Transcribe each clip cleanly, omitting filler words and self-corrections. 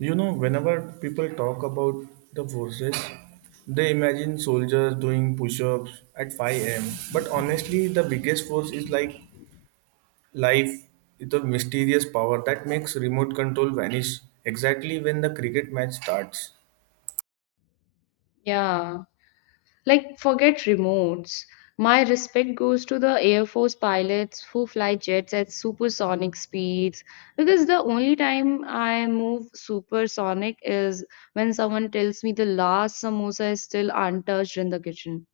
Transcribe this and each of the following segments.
You know, whenever people talk about the forces, they imagine soldiers doing push ups at 5 am. But honestly, the biggest force is like life, it's a mysterious power that makes remote control vanish exactly when the cricket match starts. Yeah, like forget remotes. My respect goes to the Air Force pilots who fly jets at supersonic speeds because the only time I move supersonic is when someone tells me the last samosa is still untouched in the kitchen.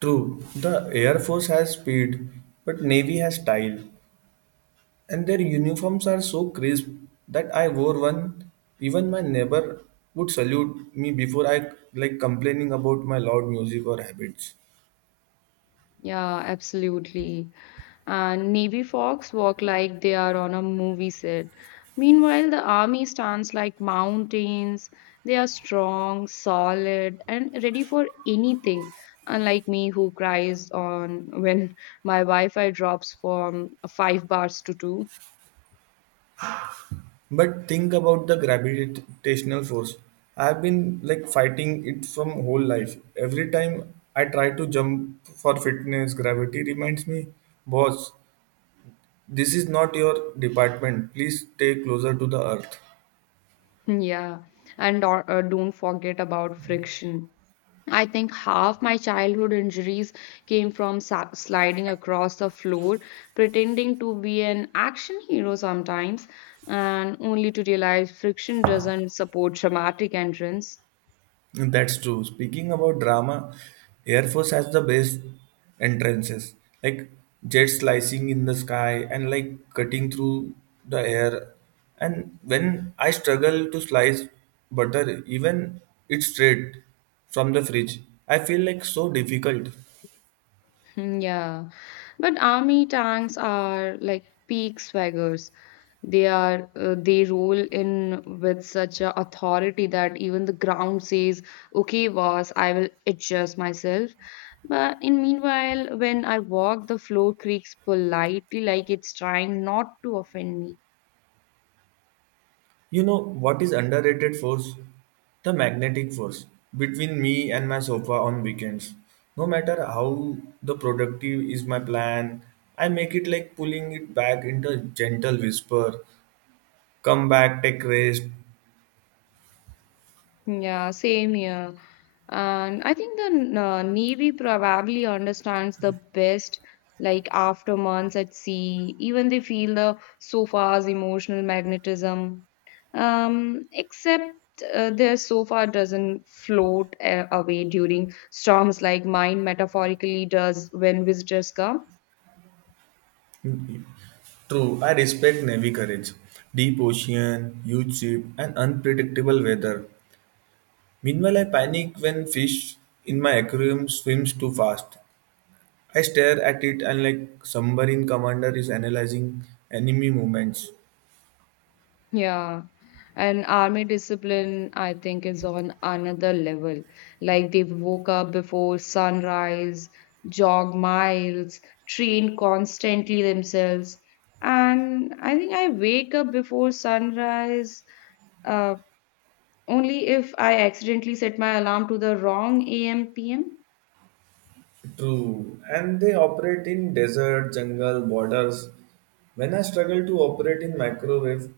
True, the Air Force has speed, but Navy has style, and their uniforms are so crisp that I wore one. Even my neighbor would salute me before I like complaining about my loud music or habits. Yeah, absolutely. And Navy Fox walk like they are on a movie set. Meanwhile, the army stands like mountains. They are strong, solid, and ready for anything. Unlike me, who cries on when my Wi-Fi drops from 5 bars to 2. But think about the gravitational force. I've been like fighting it from whole life. Every time I try to jump for fitness, gravity reminds me, boss, this is not your department. Please stay closer to the earth. Yeah, and don't forget about friction. I think half my childhood injuries came from sliding across the floor, pretending to be an action hero sometimes, and only to realize friction doesn't support dramatic entrance. And that's true. Speaking about drama, Air Force has the best entrances, like jet slicing in the sky and like cutting through the air. And when I struggle to slice butter, even it's straight from the fridge, I feel like so difficult. Hmm, yeah, but army tanks are like peak swaggers. They roll in with such a authority that even the ground says, "Okay, boss, I will adjust myself." But in meanwhile, when I walk, the floor creaks politely, like it's trying not to offend me. You know what is underrated force? The magnetic force between me and my sofa on weekends. No matter how the productive is my plan, I make it like pulling it back into a gentle whisper. Come back, take rest. Yeah, same here. And I think the Navy probably understands the best, like after months at sea, even they feel the SOFA's emotional magnetism. Except their sofa doesn't float away during storms like mine metaphorically does when visitors come. True, I respect Navy courage. Deep ocean, huge ship, and unpredictable weather. Meanwhile, I panic when fish in my aquarium swims too fast. I stare at it and like submarine commander is analyzing enemy movements. Yeah, and army discipline, I think, is on another level. Like they woke up before sunrise, jog miles, train constantly themselves. And I think I wake up before sunrise uh, only if I accidentally set my alarm to the wrong AM PM. True. And they operate in desert, jungle, borders. When I struggle to operate in microwave,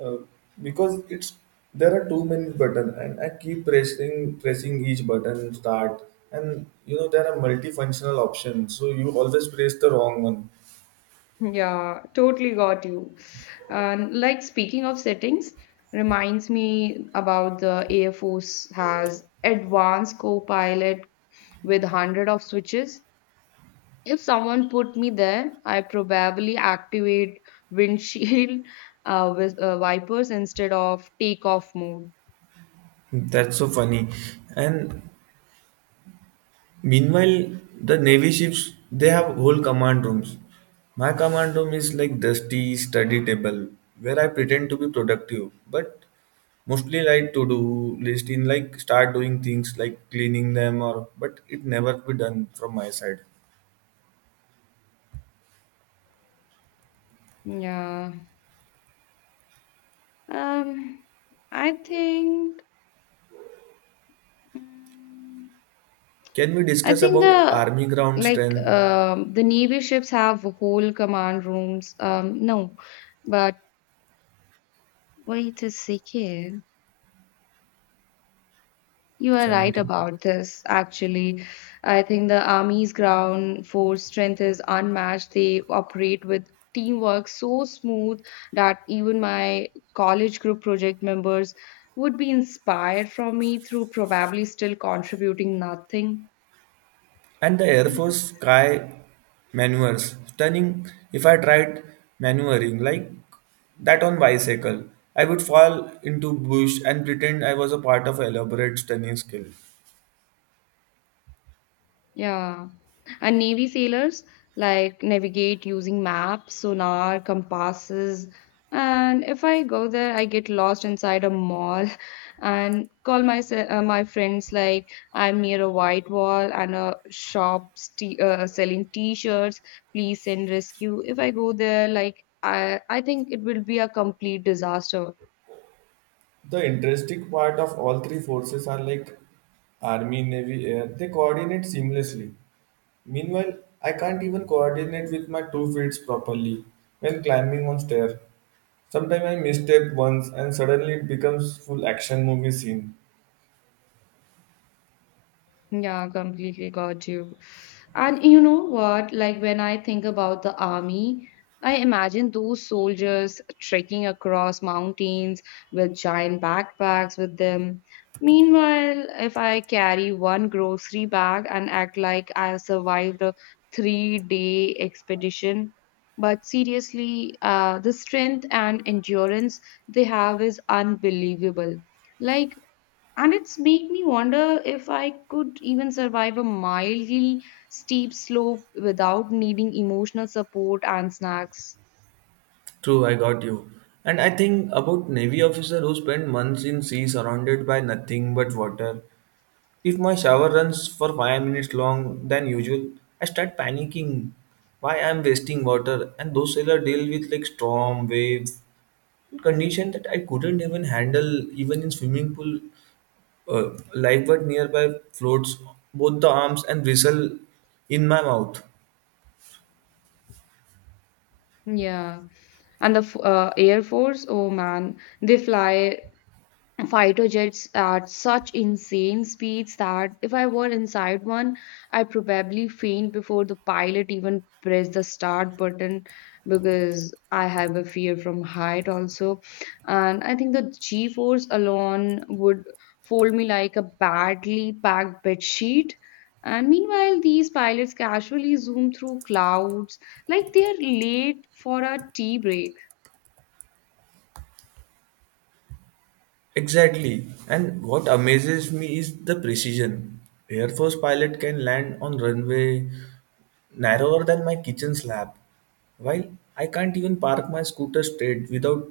uh, because it's there are too many buttons and I keep pressing each button start, and you know there are multifunctional options, so you always press the wrong one. Yeah, totally got you. And like speaking of settings, reminds me about the Air Force has advanced co-pilot with 100 of switches. If someone put me there, I probably activate windshield with wipers instead of takeoff mode. That's so funny. And meanwhile, the Navy ships they have whole command rooms. My command room is like dusty study table where I pretend to be productive, but mostly like to do list in like start doing things like cleaning them or but it never be done from my side. Yeah. Um, I think. Mm, Can we I discuss think about the army ground like strength um, the navy ships have whole command rooms. No, but wait a second. You are right 17? about this, actually. I think the Army's ground force strength is unmatched. They operate with teamwork so smooth that even my college group project members would be inspired from me through probably still contributing nothing. And the Air Force Yes. sky maneuvers. Stunning if I tried maneuvering like that on bicycle. I would fall into bush and pretend I was a part of elaborate stunning skill. Yeah. And Navy sailors like navigate using maps, sonar, compasses. And if I go there, I get lost inside a mall and call my my friends like I'm near a white wall and a shop selling t-shirts. Please send rescue. If I go there, like I think it will be a complete disaster. The interesting part of all three forces are like Army, Navy, Air. They coordinate seamlessly. Meanwhile, I can't even coordinate with my two feet properly when climbing on stair. Sometimes I misstep once and suddenly it becomes full action movie scene. Yeah, completely got you. And you know what? Like when I think about the army, I imagine those soldiers trekking across mountains with giant backpacks with them. Meanwhile, if I carry one grocery bag and act like I have survived a 3-day expedition, but seriously, the strength and endurance they have is unbelievable. Like and it's make me wonder if I could even survive a mildly steep slope without needing emotional support and snacks. True, I got you. And I think about navy officer who spend months in sea surrounded by nothing but water. If my shower runs for 5 minutes long than usual, I start panicking. Why I'm wasting water? And those sailor deal with like storm, waves, condition that I couldn't even handle even in swimming pool. Lifeboat nearby floats both the arms and whistle in my mouth. Yeah, and the air force, oh man, they fly fighter jets at such insane speeds that if I were inside one, I'd probably faint before the pilot even pressed the start button because I have a fear from height also. And I think the G force alone would fold me like a badly packed bed sheet. And meanwhile, these pilots casually zoom through clouds like they're late for a tea break. Exactly. And what amazes me is the precision. Air Force pilot can land on runway narrower than my kitchen slab, while I can't even park my scooter straight without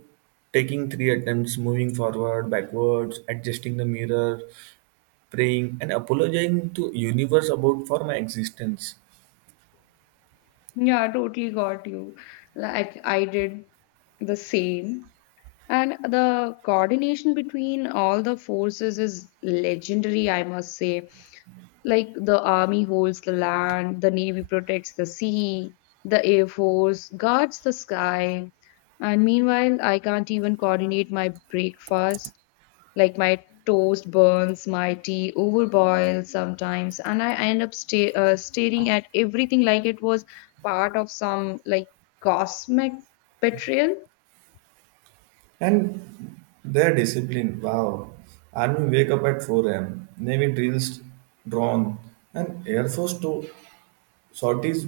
taking three attempts moving forward, backwards, adjusting the mirror, praying, and apologizing to universe about for my existence. Yeah, totally got you. Like I did the same. And the coordination between all the forces is legendary, I must say. Like the army holds the land, the navy protects the sea, the air force guards the sky. And meanwhile, I can't even coordinate my breakfast. Like my toast burns, my tea overboils sometimes, and I end up staring at everything like it was part of some like cosmic betrayal. And their discipline, wow. Army wake up at 4 a.m., Navy drills drawn, and Air Force too Shorties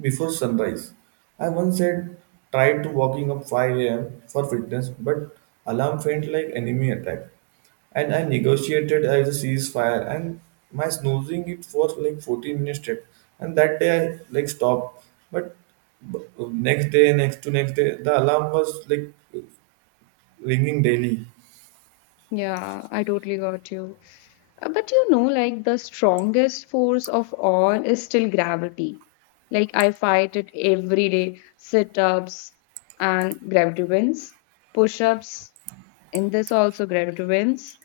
before sunrise. I once had tried to walking up 5 a.m. for fitness, but alarm felt like enemy attack. And I negotiated as a ceasefire and my snoozing it for like 14 minutes straight. And that day I like stopped. But next day, next to next day, the alarm was like ringing daily. Yeah, I totally got you. But you know, like the strongest force of all is still gravity. Like I fight it every day, sit ups and gravity wins, push ups and this also gravity wins.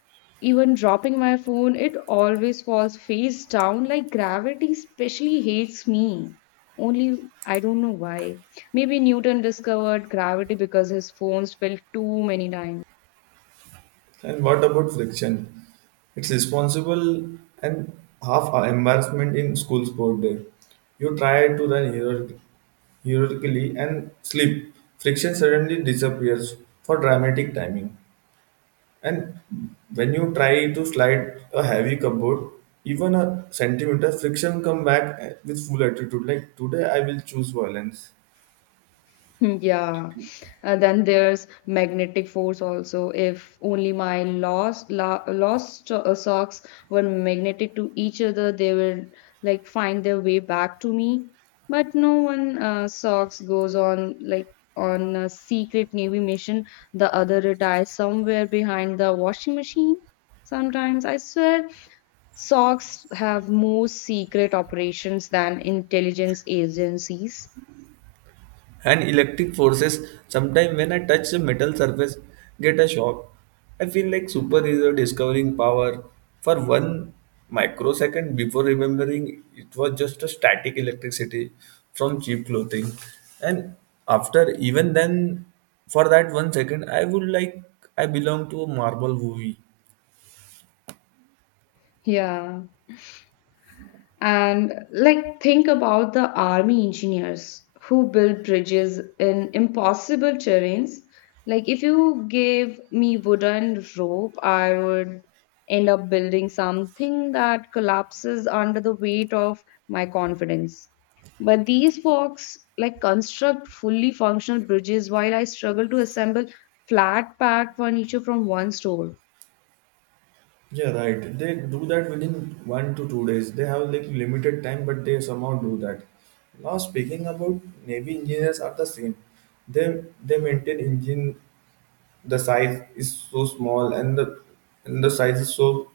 Even dropping my phone, it always falls face down like gravity, especially hates me. Only I don't know why. Maybe Newton discovered gravity because his phone fell too many times. And what about friction? It's responsible and half a embarrassment in school sport day. You try to run heroically and slip. Friction suddenly disappears for dramatic timing. And when you try to slide a heavy cupboard, even a centimeter, friction come back with full attitude. Like today, I will choose violence. Yeah, then there's magnetic force also. If only my lost socks were magnetic to each other, they will like find their way back to me. But no one socks goes on like on a secret navy mission. The other retires somewhere behind the washing machine. Sometimes I swear, socks have more secret operations than intelligence agencies. And electric forces, sometimes when I touch the metal surface, get a shock. I feel like superhero discovering power for one microsecond before remembering it was just a static electricity from cheap clothing, and after even then, for that 1 second, I would like I belong to a marvel movie. Yeah. And like, think about the army engineers who build bridges in impossible terrains. Like, if you gave me wooden rope, I would end up building something that collapses under the weight of my confidence. But these folks like construct fully functional bridges while I struggle to assemble flat pack furniture from one store. Yeah, right. They do that within 1 to 2 days. They have like limited time, but they somehow do that. Now speaking about Navy engineers are the same. They maintain engine, the size is so small and the size is so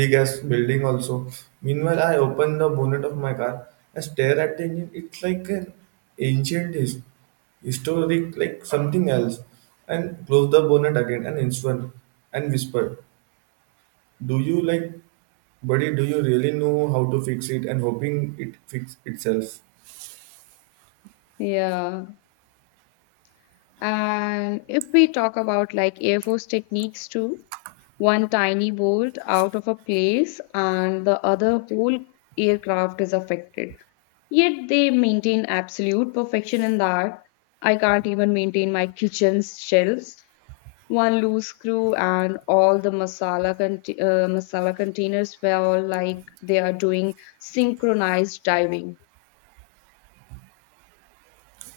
big as building also. Meanwhile, I open the bonnet of my car, I stare at the engine. It's like an ancient historic like something else. And close the bonnet again and instrument and whisper. Do you like, buddy, do you really know how to fix it, and hoping it fix itself? Yeah. And if we talk about like Air Force techniques too, one tiny bolt out of a place and the other whole aircraft is affected. Yet they maintain absolute perfection in that. I can't even maintain my kitchen's shelves. One loose screw and all the masala containers were all like they are doing synchronized diving.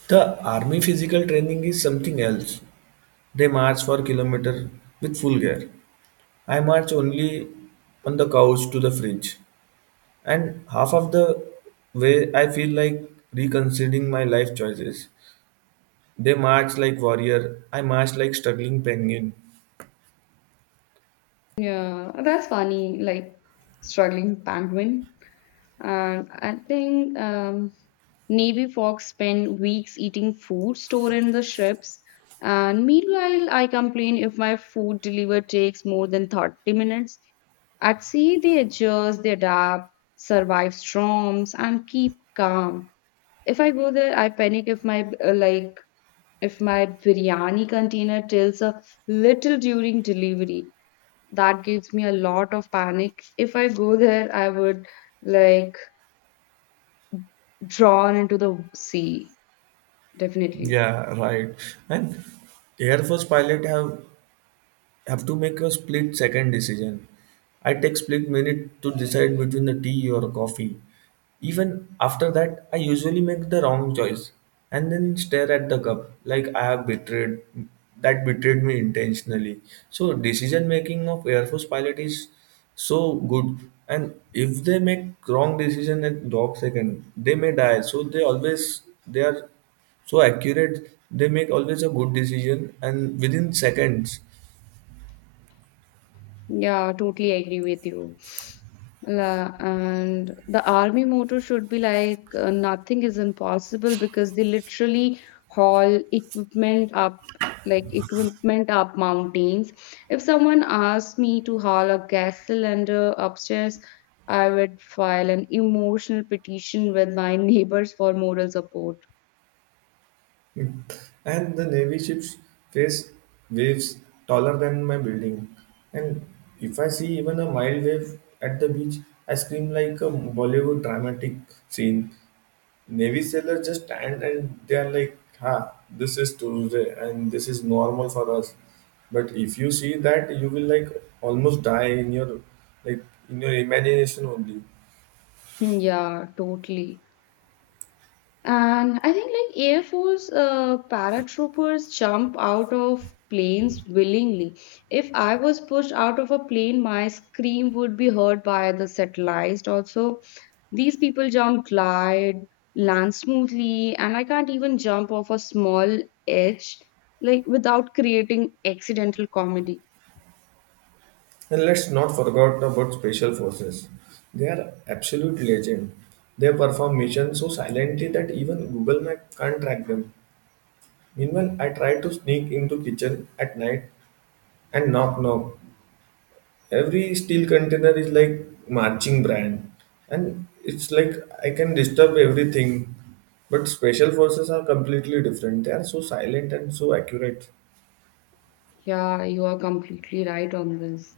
The army physical training is something else. They march for kilometer with full gear. I march only on the couch to the fridge, and half of the way I feel like reconsidering my life choices. They march like warrior. I march like struggling penguin. Yeah, that's funny. Like struggling penguin. I think Navy Fox spend weeks eating food stored in the ships. And meanwhile, I complain if my food delivery takes more than 30 minutes. At sea, they adjust, they adapt, survive storms, and keep calm. If I go there, I panic if my like if my biryani container tilts a little during delivery. That gives me a lot of panic. If I go there, I would like drawn into the sea definitely. Yeah, right. And Air Force pilot have to make a split second decision. I take split minute to decide between the tea or coffee. Even after that, I usually make the wrong choice and then stare at the cup like I have betrayed that betrayed me intentionally. So decision making of Air Force pilot is so good. And if they make wrong decision at dog second, they may die. So they always they are so accurate they make always a good decision and within seconds. Yeah, totally agree with you. And the army motto should be like nothing is impossible because they literally haul equipment up like equipment up mountains. If someone asked me to haul a gas cylinder upstairs, I would file an emotional petition with my neighbors for moral support. And the Navy ships face waves taller than my building. And if I see even a mild wave at the beach, I scream like a Bollywood dramatic scene. Navy sailors just stand and they are like, ha, this is Tuesday and this is normal for us. But if you see that, you will like almost die in your like in your imagination only. Hmm, yeah, totally. And I think like Air Force paratroopers jump out of planes willingly. If I was pushed out of a plane, my scream would be heard by the satellites. Also, these people jump glide, land smoothly, and I can't even jump off a small edge like without creating accidental comedy. And let's not forget about special forces. They are absolute legend. They perform missions so silently that even Google Map can't track them. Meanwhile, I tried to sneak into kitchen at night and knock knock. Every steel container is like marching brand, and it's like I can disturb everything. But special forces are completely different. They are so silent and so accurate. Yeah, you are completely right on this.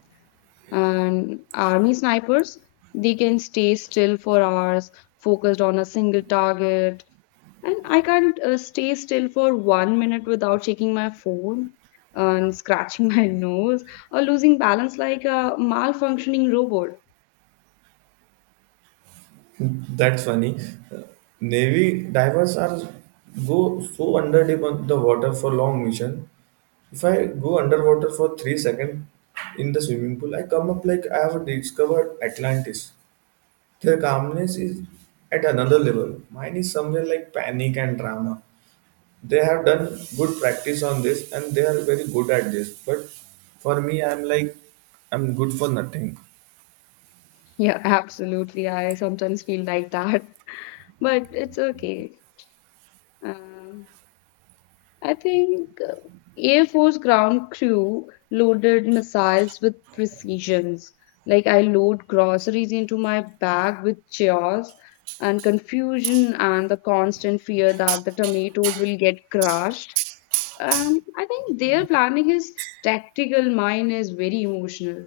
And army snipers, they can stay still for hours, focused on a single target. And I can't stay still for 1 minute without checking my phone and scratching my nose or losing balance like a malfunctioning robot. That's funny. Navy divers are go so under deep on the water for long mission. If I go underwater for 3 seconds in the swimming pool, I come up like I have discovered Atlantis. Their calmness is at another level. Mine is somewhere like panic and drama. They have done good practice on this and they are very good at this. But for me, I'm like I'm good for nothing. Yeah, absolutely. I sometimes feel like that, but it's okay. Um I think Air Force ground crew loaded missiles with precisions. Like I load groceries into my bag with chaos and confusion and the constant fear that the tomatoes will get crushed. I think their planning is tactical, mine is very emotional.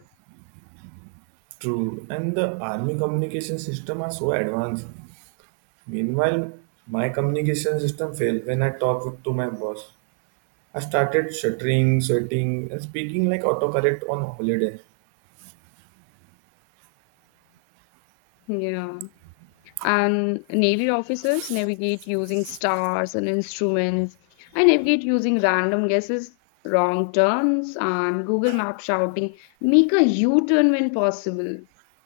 True. And the army communication system are so advanced. Meanwhile, my communication system failed when I talked to my boss. I started stuttering, sweating, and speaking like autocorrect on holiday. Yeah. And navy officers navigate using stars and instruments. I navigate using random guesses, wrong turns, and Google Map shouting, make a U turn when possible,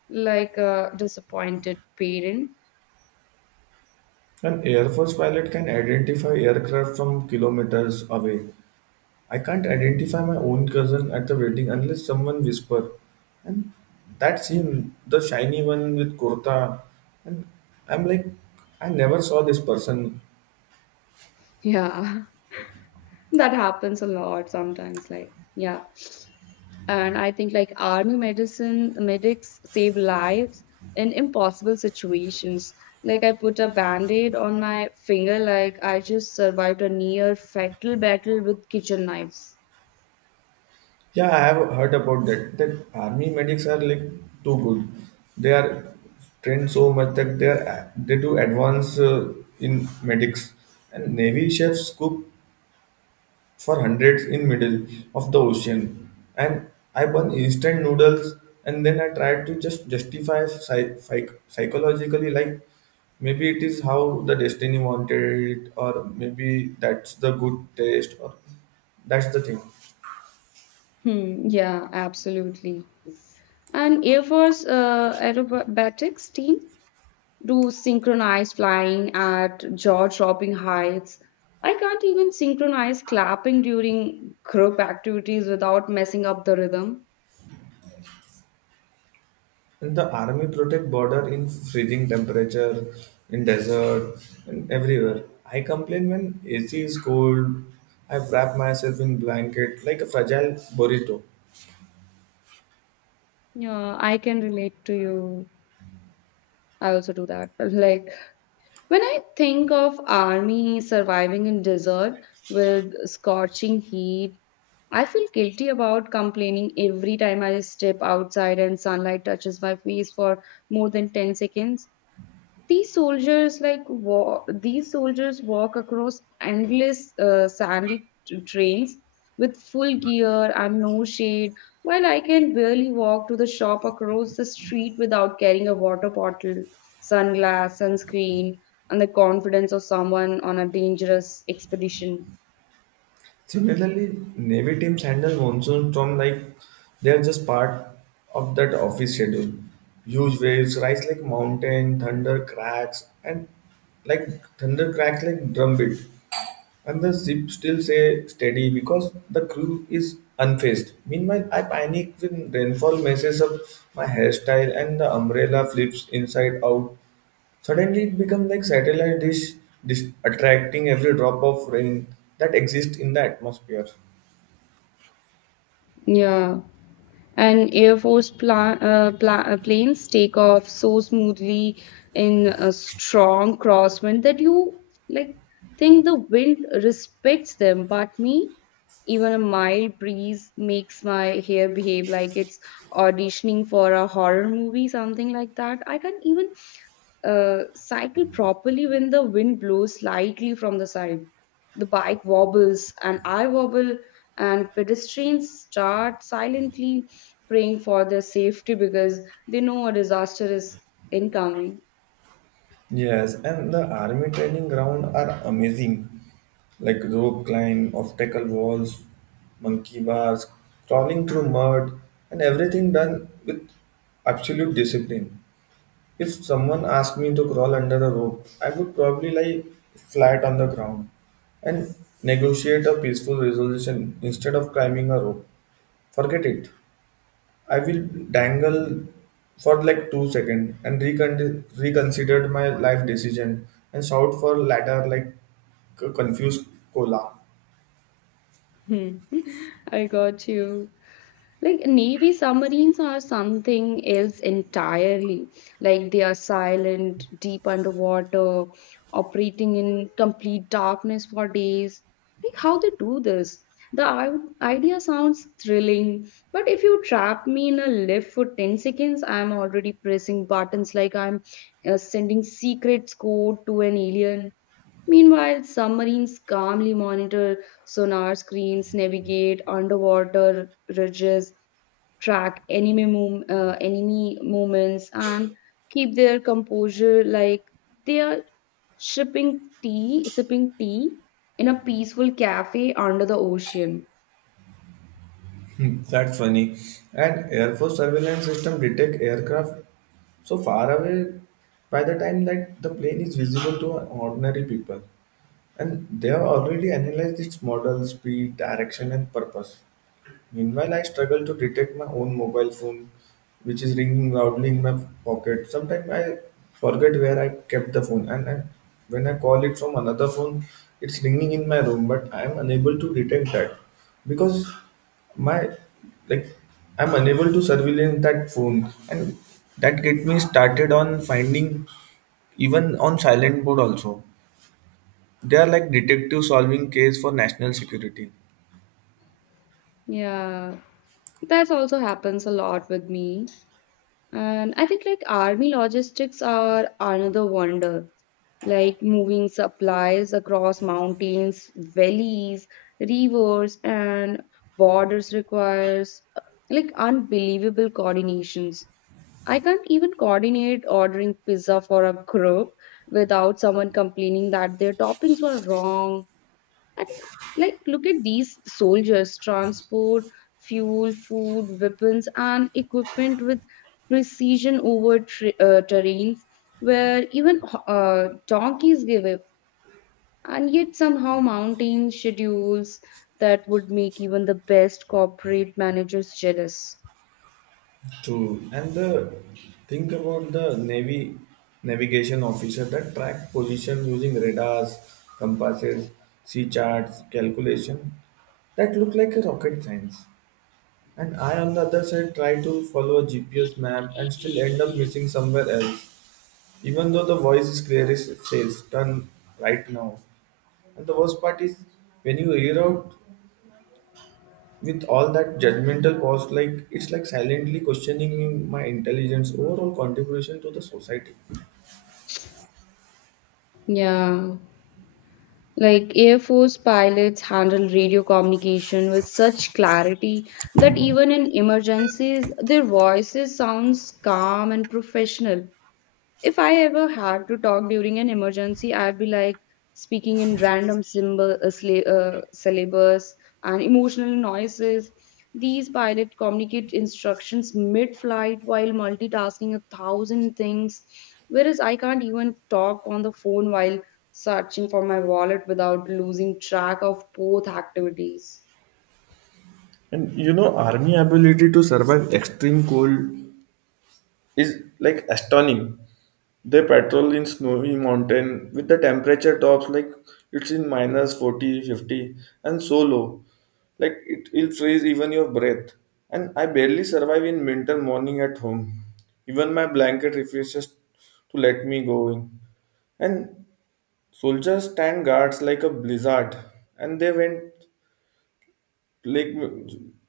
like a disappointed parent. An Air Force pilot can identify aircraft from kilometers away. I can't identify my own cousin at the wedding unless someone whisper. And that's him, the shiny one with kurta. And I'm like, I never saw this person. Yeah, that happens a lot sometimes. Like, yeah. And I think like army medicine medics save lives in impossible situations. Like I put a band-aid on my finger, like I just survived a near fatal battle with kitchen knives. Yeah, I have heard about that. That army medics are like too good. They are trained so much that they are they do advance in medics. And navy chefs cook for hundreds in middle of the ocean. And I burn instant noodles, and then I try to just justify psychologically like maybe it is how the destiny wanted it, or maybe that's the good taste, or that's the thing. Hmm, yeah, absolutely. And Air Force aerobatics team do synchronized flying at jaw-dropping heights. I can't even synchronize clapping during group activities without messing up the rhythm. And the army protect border in freezing temperature, in desert, and everywhere. I complain when AC is cold. I wrap myself in blanket like a fragile burrito. Yeah, I can relate to you. I also do that. Like when I think of army surviving in desert with scorching heat, I feel guilty about complaining every time I step outside and sunlight touches my face for more than 10 seconds. These soldiers like these soldiers walk across endless sandy trails with full gear and no shade while I can barely walk to the shop across the street without carrying a water bottle, sunglass, sunscreen, and the confidence of someone on a dangerous expedition. Similarly, Navy teams handle monsoon storm like they are just part of that office schedule. Huge waves rise like mountain, thunder cracks, and like thunder cracks like drumbeat. And the ship still say steady because the crew is unfazed. Meanwhile, I panic when rainfall messes up my hairstyle and the umbrella flips inside out. Suddenly, it becomes like satellite dish attracting every drop of rain that exists in the atmosphere. Yeah, and Air Force planes take off so smoothly in a strong crosswind that you like think the wind respects them, but me, even a mild breeze makes my hair behave like it's auditioning for a horror movie, something like that. I can't even cycle properly when the wind blows slightly from the side. The bike wobbles and I wobble, and pedestrians start silently praying for their safety because they know a disaster is incoming. Yes, and the army training ground are amazing, like rope climb, obstacle walls, monkey bars, crawling through mud, and everything done with absolute discipline. If someone asked me to crawl under a rope, I would probably lie flat on the ground and negotiate a peaceful resolution instead of climbing a rope. Forget it. I will dangle for like 2 seconds and reconsider my life decision and shout for ladder like confused cola. Hmm. I got you. Like Navy submarines are something else entirely. Like they are silent, deep underwater, operating in complete darkness for days. Like how they do this? The idea sounds thrilling, but if you trap me in a lift for 10 seconds, I'm already pressing buttons like I'm sending secrets code to an alien. Meanwhile, submarines calmly monitor sonar screens, navigate underwater ridges, track enemy movements, and keep their composure like they are sipping tea in a peaceful cafe under the ocean. Hmm, that's funny. And Air Force surveillance system detect aircraft so far away by the time that the plane is visible to ordinary people. And they have already analyzed its model, speed, direction, and purpose. Meanwhile, I struggle to detect my own mobile phone, which is ringing loudly in my pocket. Sometimes I forget where I kept the phone, and I, when I call it from another phone, it's ringing in my room, but I am unable to detect that because my like I'm unable to surveillance that phone, and that get me started on finding even on silent mode also. They are like detective solving case for national security. Yeah, that also happens a lot with me. And I think like army logistics are another wonder, like moving supplies across mountains, valleys, rivers, and borders requires like unbelievable coordinations. I can't even coordinate ordering pizza for a group without someone complaining that their toppings were wrong and like, look at these soldiers transport fuel, food, weapons, and equipment with precision over terrains where even donkeys give up. And yet, somehow, mountain schedules that would make even the best corporate managers jealous. True. And the think about the navy navigation officer that track position using radars, compasses, sea charts, calculation that look like a rocket science. And I on the other side try to follow a GPS map and still end up missing somewhere else. Even though the voice is clear, it says turn right now. And the worst part is when you hear out with all that judgmental pause, like it's like silently questioning my intelligence, overall contribution to the society. Yeah. Like Air Force pilots handle radio communication with such clarity that even in emergencies, their voices sounds calm and professional. If I ever had to talk during an emergency, I'd be like speaking in random syllables and emotional noises. These pilots communicate instructions mid flight while multitasking 1,000 things, whereas I can't even talk on the phone while searching for my wallet without losing track of both activities. And you know, army ability to survive extreme cold is like astonishing. They patrol in snowy mountain with the temperature tops like it's in minus 40, 50, and so low. Like it'll freeze even your breath. And I barely survive in winter morning at home. Even my blanket refuses to let me go in. And soldiers stand guards like a blizzard, and they went like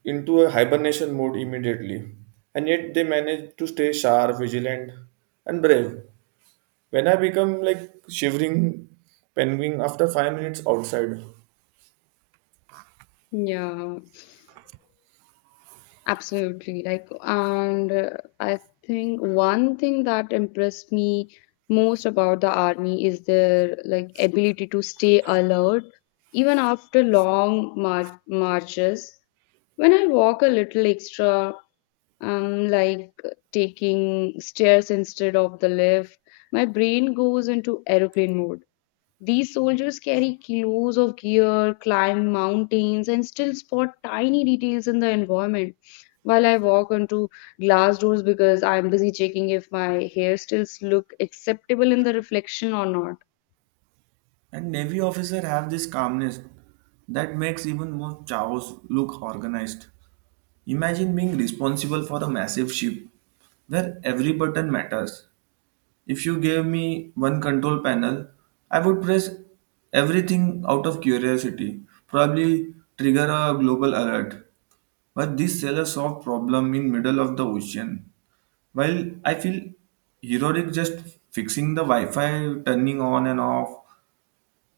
into a hibernation mode immediately. And yet they managed to stay sharp, vigilant, and brave. When I become like shivering penguin after 5 minutes outside. Yeah. Absolutely. Like, and I think one thing that impressed me most about the army is their like ability to stay alert even after long marches. When I walk a little extra, um, like taking stairs instead of the lift, my brain goes into aeroplane mode. These soldiers carry kilos of gear, climb mountains, and still spot tiny details in the environment. While I walk onto glass doors because I'm busy checking if my hairstyles look acceptable in the reflection or not. And Navy officers have this calmness that makes even more chows look organized. Imagine being responsible for a massive ship where every button matters. If you gave me one control panel, I would press everything out of curiosity, probably trigger a global alert. But this seller solved problem in middle of the ocean. While I feel heroic just fixing the Wi-Fi, turning on and off,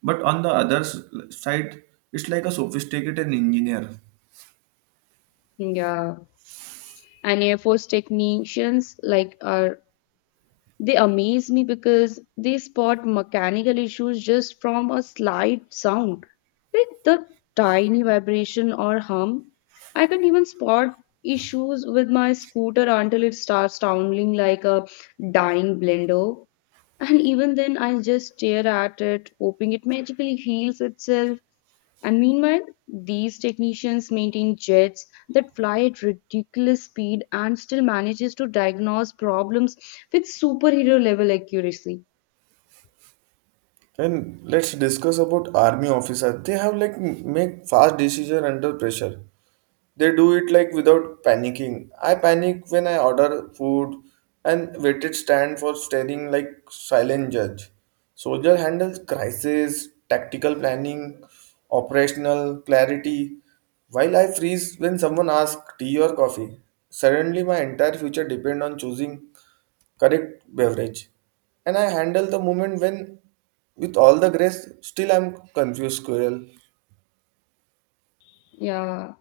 but on the other side, it's like a sophisticated engineer. Yeah. And Air Force technicians like are They amaze me because they spot mechanical issues just from a slight sound, like the tiny vibration or hum. I can even spot issues with my scooter until it starts sounding like a dying blender. And even then, I just stare at it, hoping it magically heals itself. And meanwhile, these technicians maintain jets that fly at ridiculous speed and still manages to diagnose problems with superhero level accuracy. And let's discuss about army officer. They have like make fast decision under pressure. They do it like without panicking. I panic when I order food and waited stand for staring like silent judge. Soldier handles crisis tactical planning, operational clarity, while I freeze when someone asks tea or coffee. Suddenly my entire future depend on choosing correct beverage, and I handle the moment when with all the grace still I'm confused squirrel. Yeah.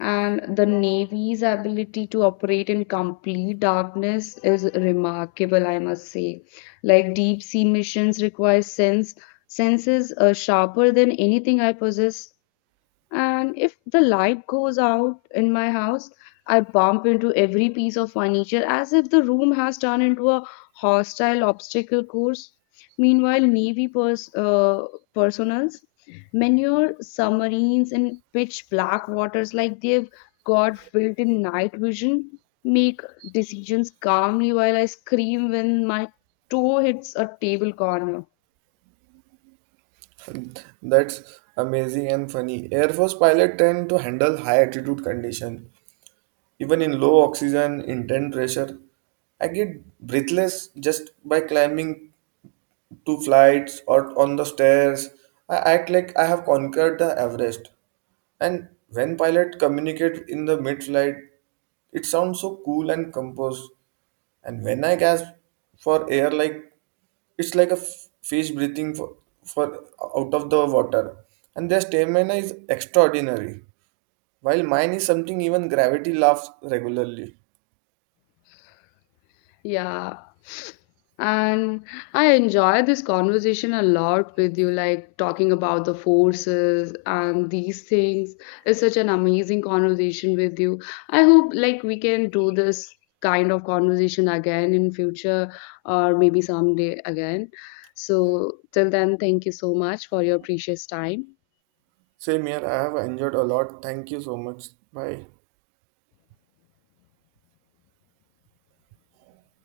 And the Navy's ability to operate in complete darkness is remarkable, I must say. Like deep sea missions require senses sharper than anything I possess. And if the light goes out in my house, I bump into every piece of furniture as if the room has turned into a hostile obstacle course. Meanwhile, Navy personals manure submarines in pitch black waters like they've got built in night vision, make decisions calmly while I scream when my toe hits a table corner. That's amazing and funny. Air Force pilot tend to handle high altitude condition, even in low oxygen, intense pressure. I get breathless just by climbing two flights or on the stairs. I act like I have conquered the Everest. And when pilot communicate in the mid-flight, it sounds so cool and composed. And when I gasp for air, like it's like a fish breathing for out of the water. And their stamina is extraordinary. While mine is something even gravity laughs regularly. Yeah. And I enjoy this conversation a lot with you, like talking about the forces and these things. It's such an amazing conversation with you. I hope like we can do this kind of conversation again in future or maybe someday again. So till then, thank you so much for your precious time. Same here, I have enjoyed a lot. Thank you so much. Bye.